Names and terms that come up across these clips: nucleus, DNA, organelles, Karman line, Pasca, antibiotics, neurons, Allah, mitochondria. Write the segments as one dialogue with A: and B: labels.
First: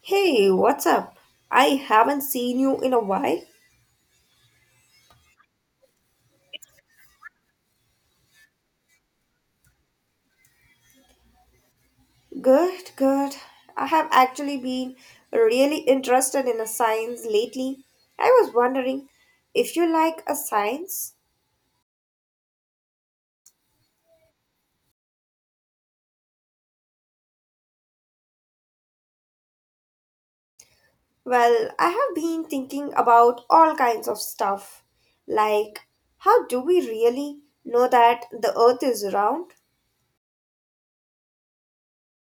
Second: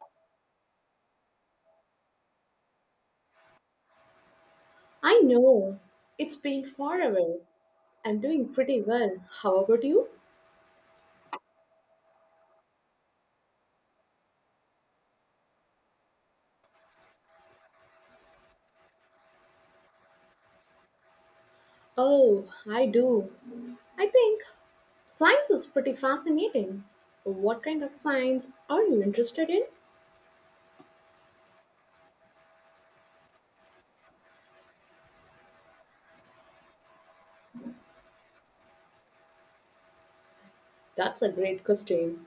A: Hey, what's up? I haven't seen you in a while.
B: I know. It's been forever. I'm doing pretty well. How about you?
A: Good, good. I have actually been really interested in a science lately. I was wondering if you like a science.
B: Oh, I do. I think science is pretty fascinating. What kind of science are you interested in?
A: Well, I have been thinking about all kinds of stuff. Like, how do we really know that the earth is round?
B: That's a great question.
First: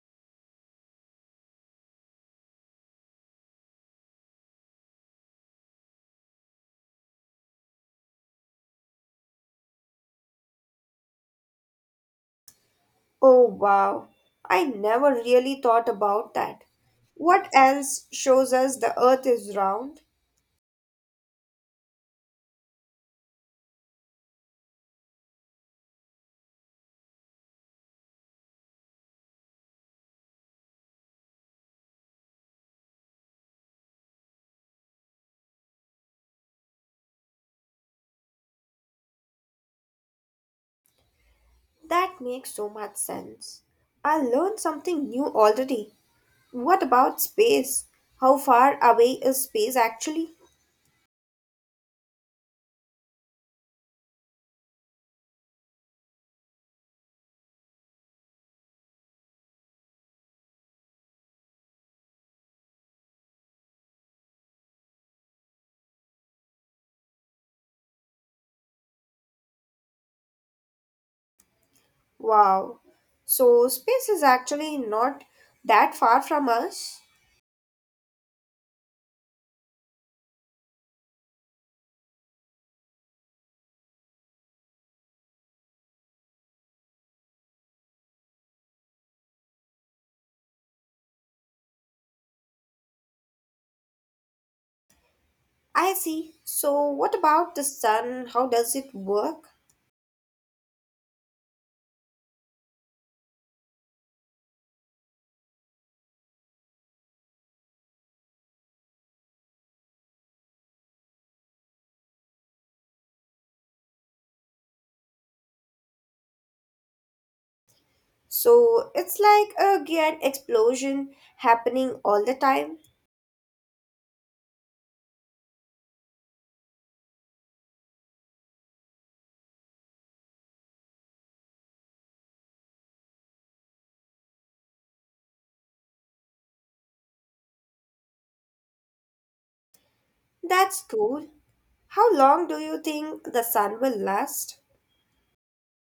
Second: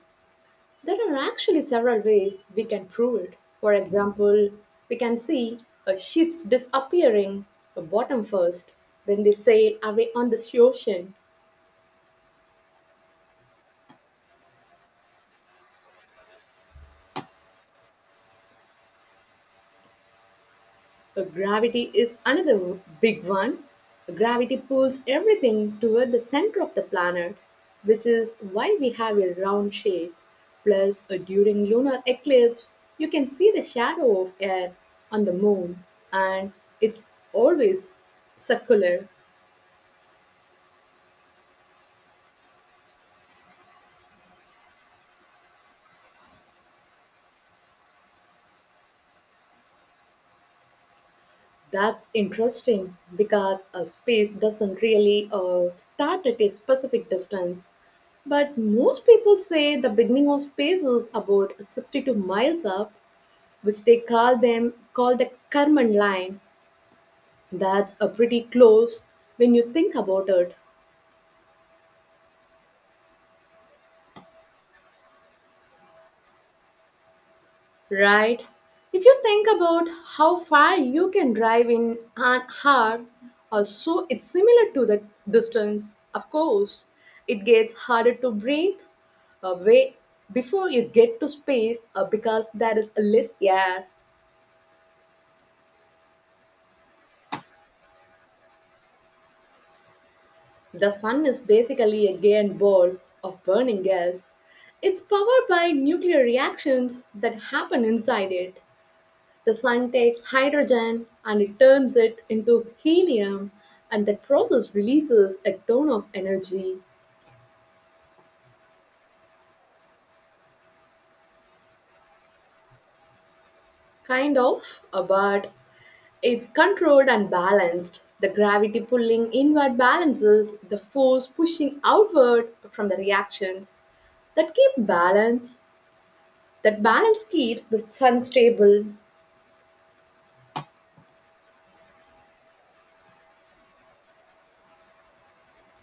B: There are actually several ways we can prove it. For example, we can see a ship's disappearing a bottom first, when they sail away on the ocean.
A: Oh, wow. I never really thought about that. What else shows us the earth is round?
B: Gravity is another big one. Gravity pulls everything toward the center of the planet, which is why we have a round shape. Plus, during lunar eclipse, you can see the shadow of Earth on the moon, and it's always circular.
A: That makes so much sense. I learned something new already. What about space? How far away is space actually?
B: That's interesting because a space doesn't really start at a specific distance. But most people say the beginning of space is about 62 miles up, which they call the Karman line. That's a pretty close when you think about it,
A: Wow. So, space is actually not that far from us.
B: right? If you think about how far you can drive in an hour or so, it's similar to that distance. Of course, it gets harder to breathe away before you get to space because there is less air.
A: I see. So, what about the sun? How does it work?
B: The sun is basically a giant ball of burning gas. It's powered by nuclear reactions that happen inside it. The sun takes hydrogen and it turns it into helium, and that process releases a ton of energy.
A: So, it's like a giant explosion happening all the time.
B: Kind of, but it's controlled and balanced. The gravity pulling inward balances the force pushing outward from the reactions that keep balance that balance keeps the sun stable.
A: That's cool. How long do you think the sun will last?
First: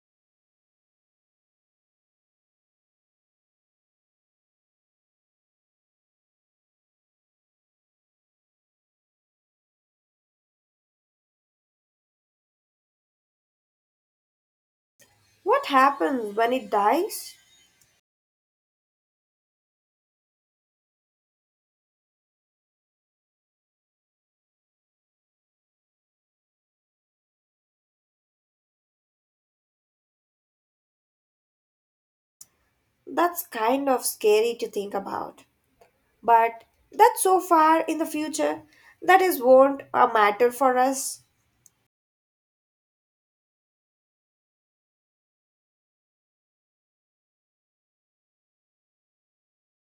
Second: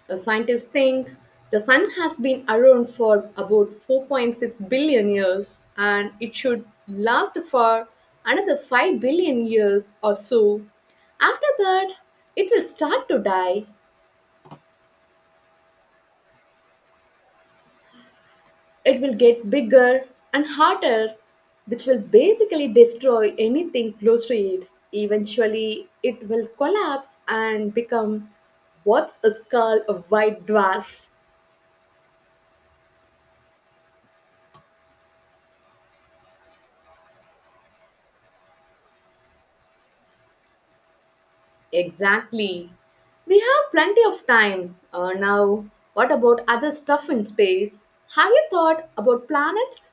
B: Scientists think the sun has been around for about 4.6 billion years and it should last for another 5 billion years or so. After that, it will start to die.
A: What happens when it dies?
B: It will get bigger and hotter, which will basically destroy anything close to it. Eventually, it will collapse and become what is called a white dwarf.
A: That's kind of scary to think about. But that's so far in the future that is won't a matter for us.
B: Exactly. We have plenty of time. Now, what about other stuff in space? Have you thought about planets?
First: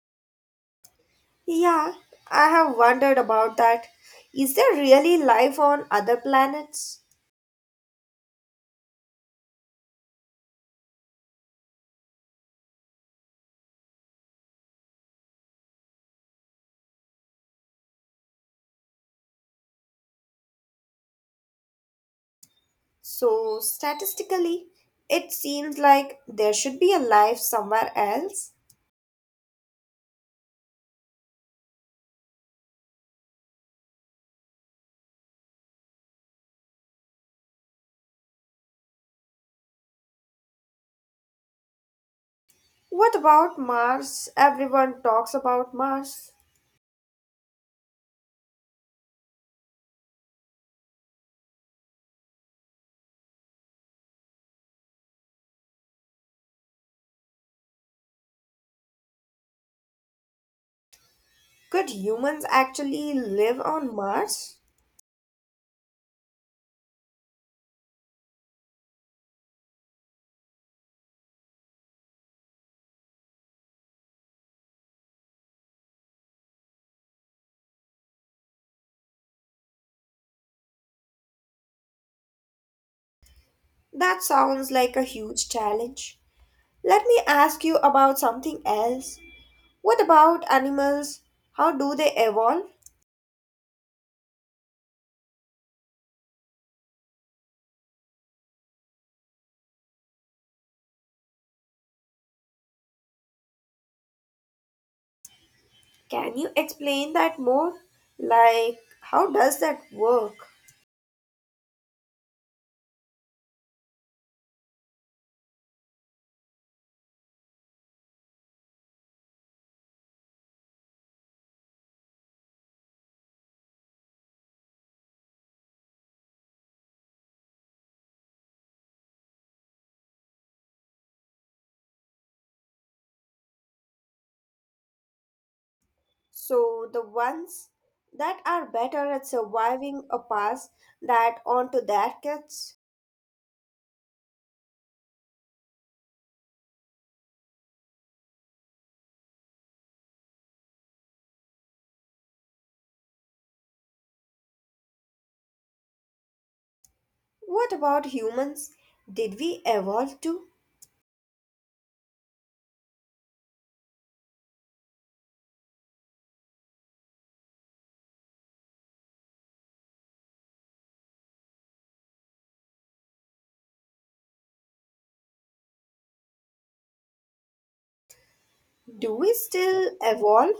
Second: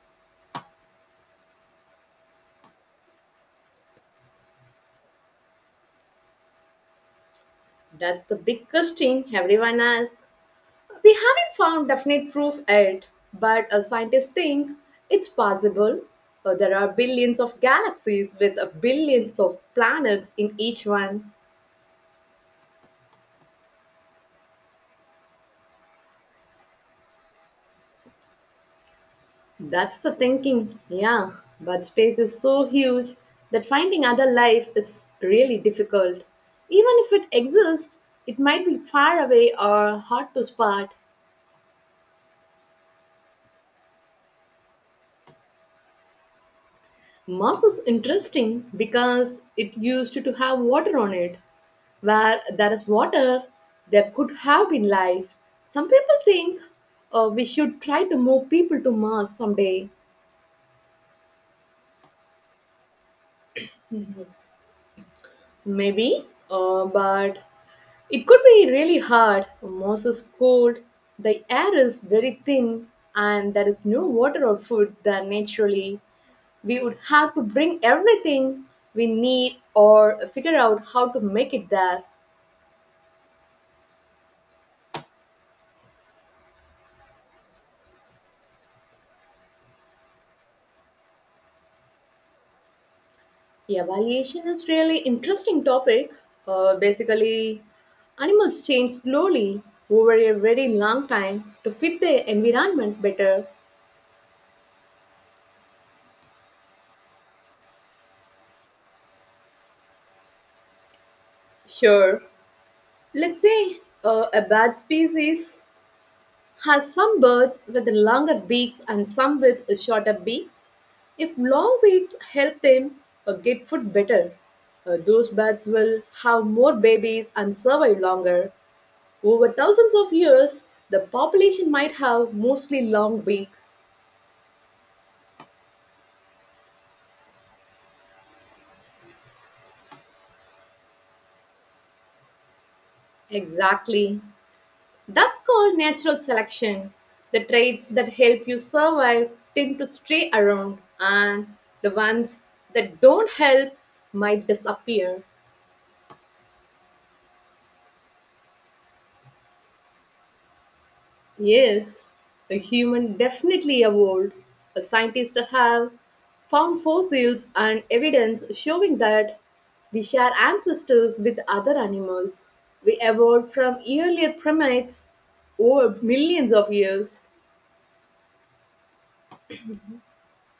A: Yeah, I have wondered about that. Is there really life on other planets?
B: That's the big question everyone asks. We haven't found definite proof yet, but scientists think it's possible. There are billions of galaxies with billions of planets in each one.
A: So statistically, it seems like there should be a life somewhere else.
B: That's the thinking, yeah. But space is so huge that finding other life is really difficult. Even if it exists, it might be far away or hard to spot.
A: What about Mars? Everyone talks about Mars.
B: Mars is interesting because it used to have water on it. Where there is water, there could have been life. Some people think we should try to move people to Mars someday.
A: Could humans actually live on Mars?
B: Maybe, but it could be really hard. Moss is cold, the air is very thin, and there is no water or food there naturally. We would have to bring everything we need or figure out how to make it there.
A: That sounds like a huge challenge. Let me ask you about something else. What about animals? How do they evolve?
B: Evaluation is really interesting topic. Basically, animals change slowly over a very long time to fit their environment better.
A: Can you explain that more? Like, how does that work?
B: Sure, let's say a bat species has some birds with longer beaks and some with shorter beaks. If long beaks help them get food better, those bats will have more babies and survive longer. Over thousands of years, the population might have mostly long beaks.
A: So, the ones that are better at surviving a pass that on to their kids.
B: Exactly. That's called natural selection. The traits that help you survive tend to stay around, and the ones that don't help might disappear.
A: What about humans? Did we evolve too?
B: Yes, a human definitely evolved. A scientist have found fossils and evidence showing that we share ancestors with other animals. We evolved from earlier primates over millions of years.
A: Do we still evolve?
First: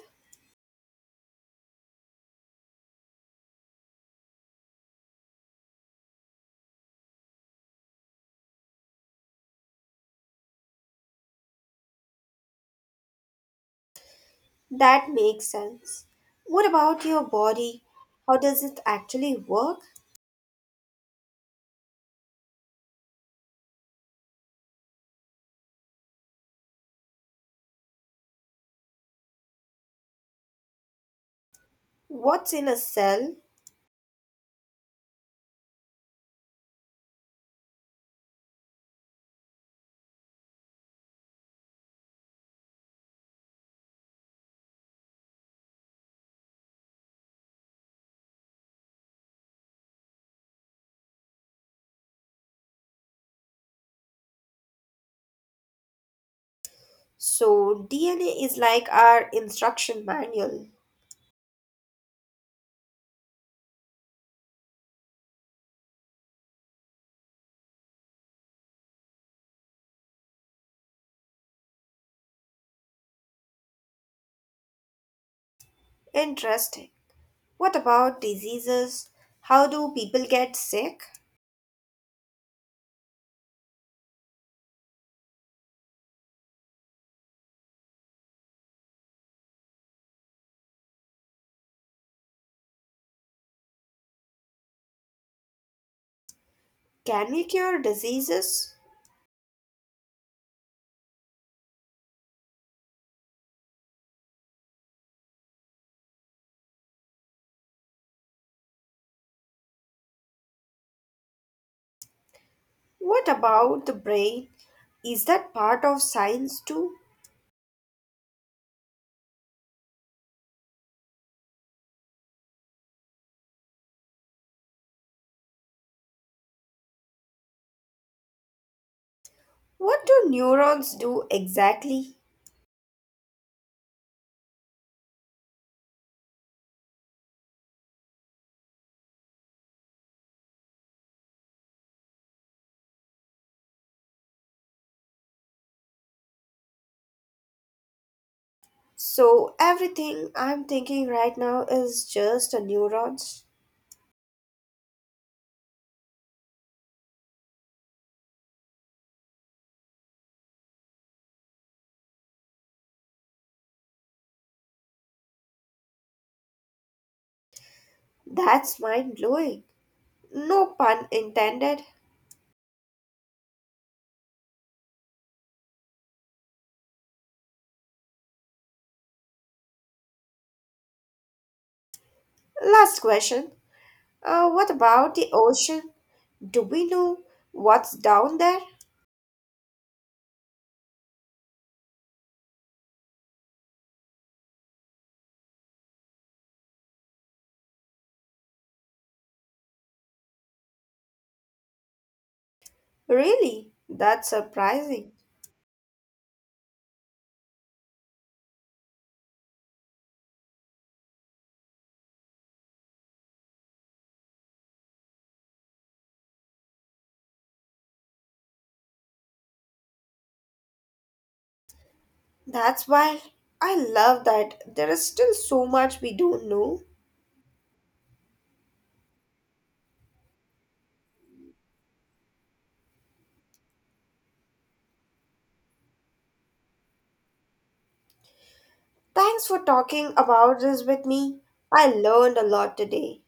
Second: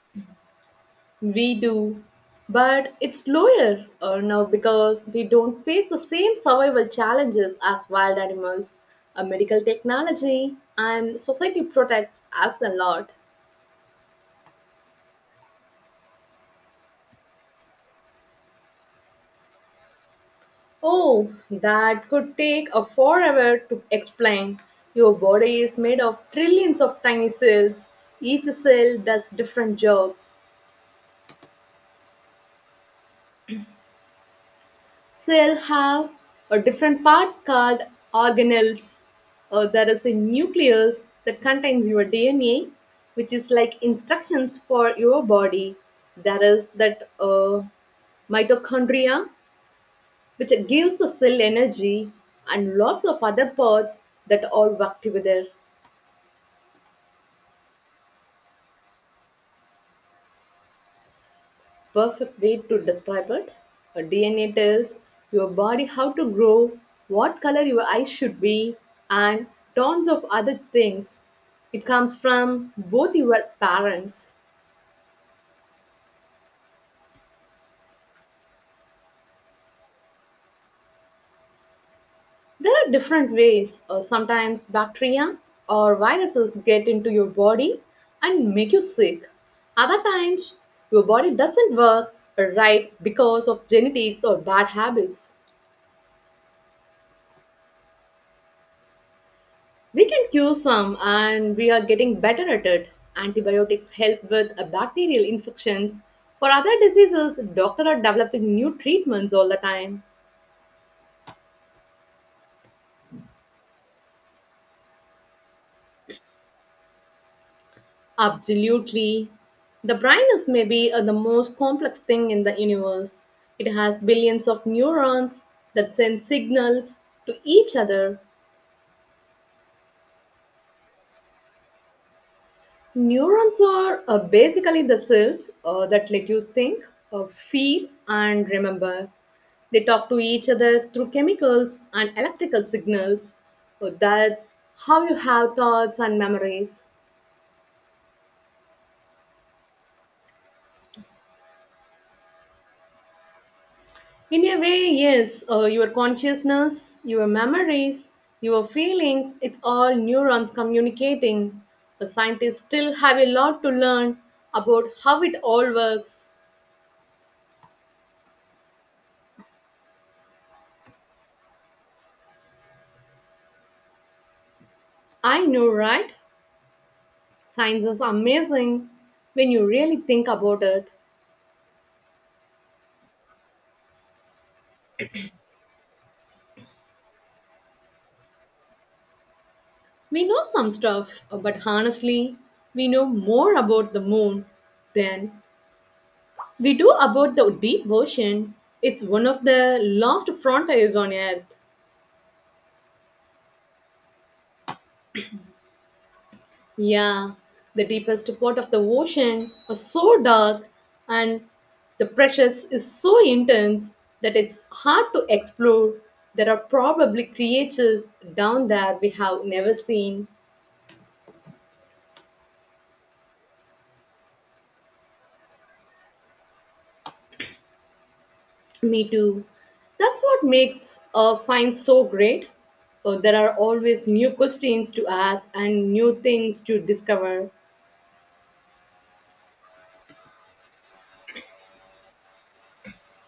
B: We do, but it's lower now because we don't face the same survival challenges as wild animals. A medical technology and society protect us a lot.
A: That makes sense. What about your body? How does it actually work?
B: Oh, that could take a forever to explain. Your body is made of trillions of tiny cells. Each cell does different jobs.
A: What's in a cell?
B: Cell have a different part called organelles. There is a nucleus that contains your DNA, which is like instructions for your body. There is that mitochondria, which gives the cell energy, and lots of other parts that all work together.
A: So, DNA is like our instruction manual.
B: Perfect way to describe it. A DNA tells your body how to grow, what color your eyes should be, and tons of other things. It comes from both your parents.
A: Interesting. What about diseases? How do people get sick?
B: There are different ways. Sometimes bacteria or viruses get into your body and make you sick. Other times, your body doesn't work right because of genetics or bad habits.
A: Can we cure diseases?
B: We can cure some and we are getting better at it. Antibiotics help with bacterial infections. For other diseases, doctors are developing new treatments all the time.
A: What about the brain? Is that part of science too?
B: Absolutely. The brain is maybe the most complex thing in the universe. It has billions of neurons that send signals to each other.
A: What do neurons do exactly?
B: Neurons are basically the cells that let you think, feel, and remember. They talk to each other through chemicals and electrical signals. So that's how you have thoughts and memories.
A: So, everything I'm thinking right now is just a neurons.
B: In a way, yes, your consciousness, your memories, your feelings, it's all neurons communicating. The scientists still have a lot to learn about how it all works.
A: That's mind blowing. No pun intended.
B: I know, right? Science is amazing when you really think about it.
A: Last question. What about the ocean? Do we know what's down there?
B: We know some stuff, but honestly, we know more about the moon than we do about the deep ocean. It's one of the last frontiers on Earth.
A: Really? That's surprising.
B: Yeah, the deepest part of the ocean is so dark and the pressures is so intense that it's hard to explore. There are probably creatures down there we have never seen.
A: That's wild. I love that there is still so much we don't know.
B: Me too. That's what makes science so great. There are always new questions to ask and new things to discover.
A: Thanks for talking about this with me. I learned a lot today.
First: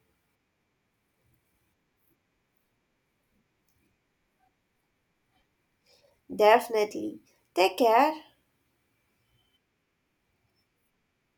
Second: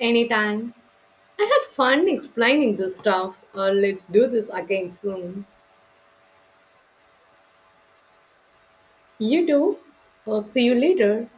B: Anytime. I had fun explaining this stuff. Let's do this again soon.
A: Definitely. Take care.
B: You do. See you later.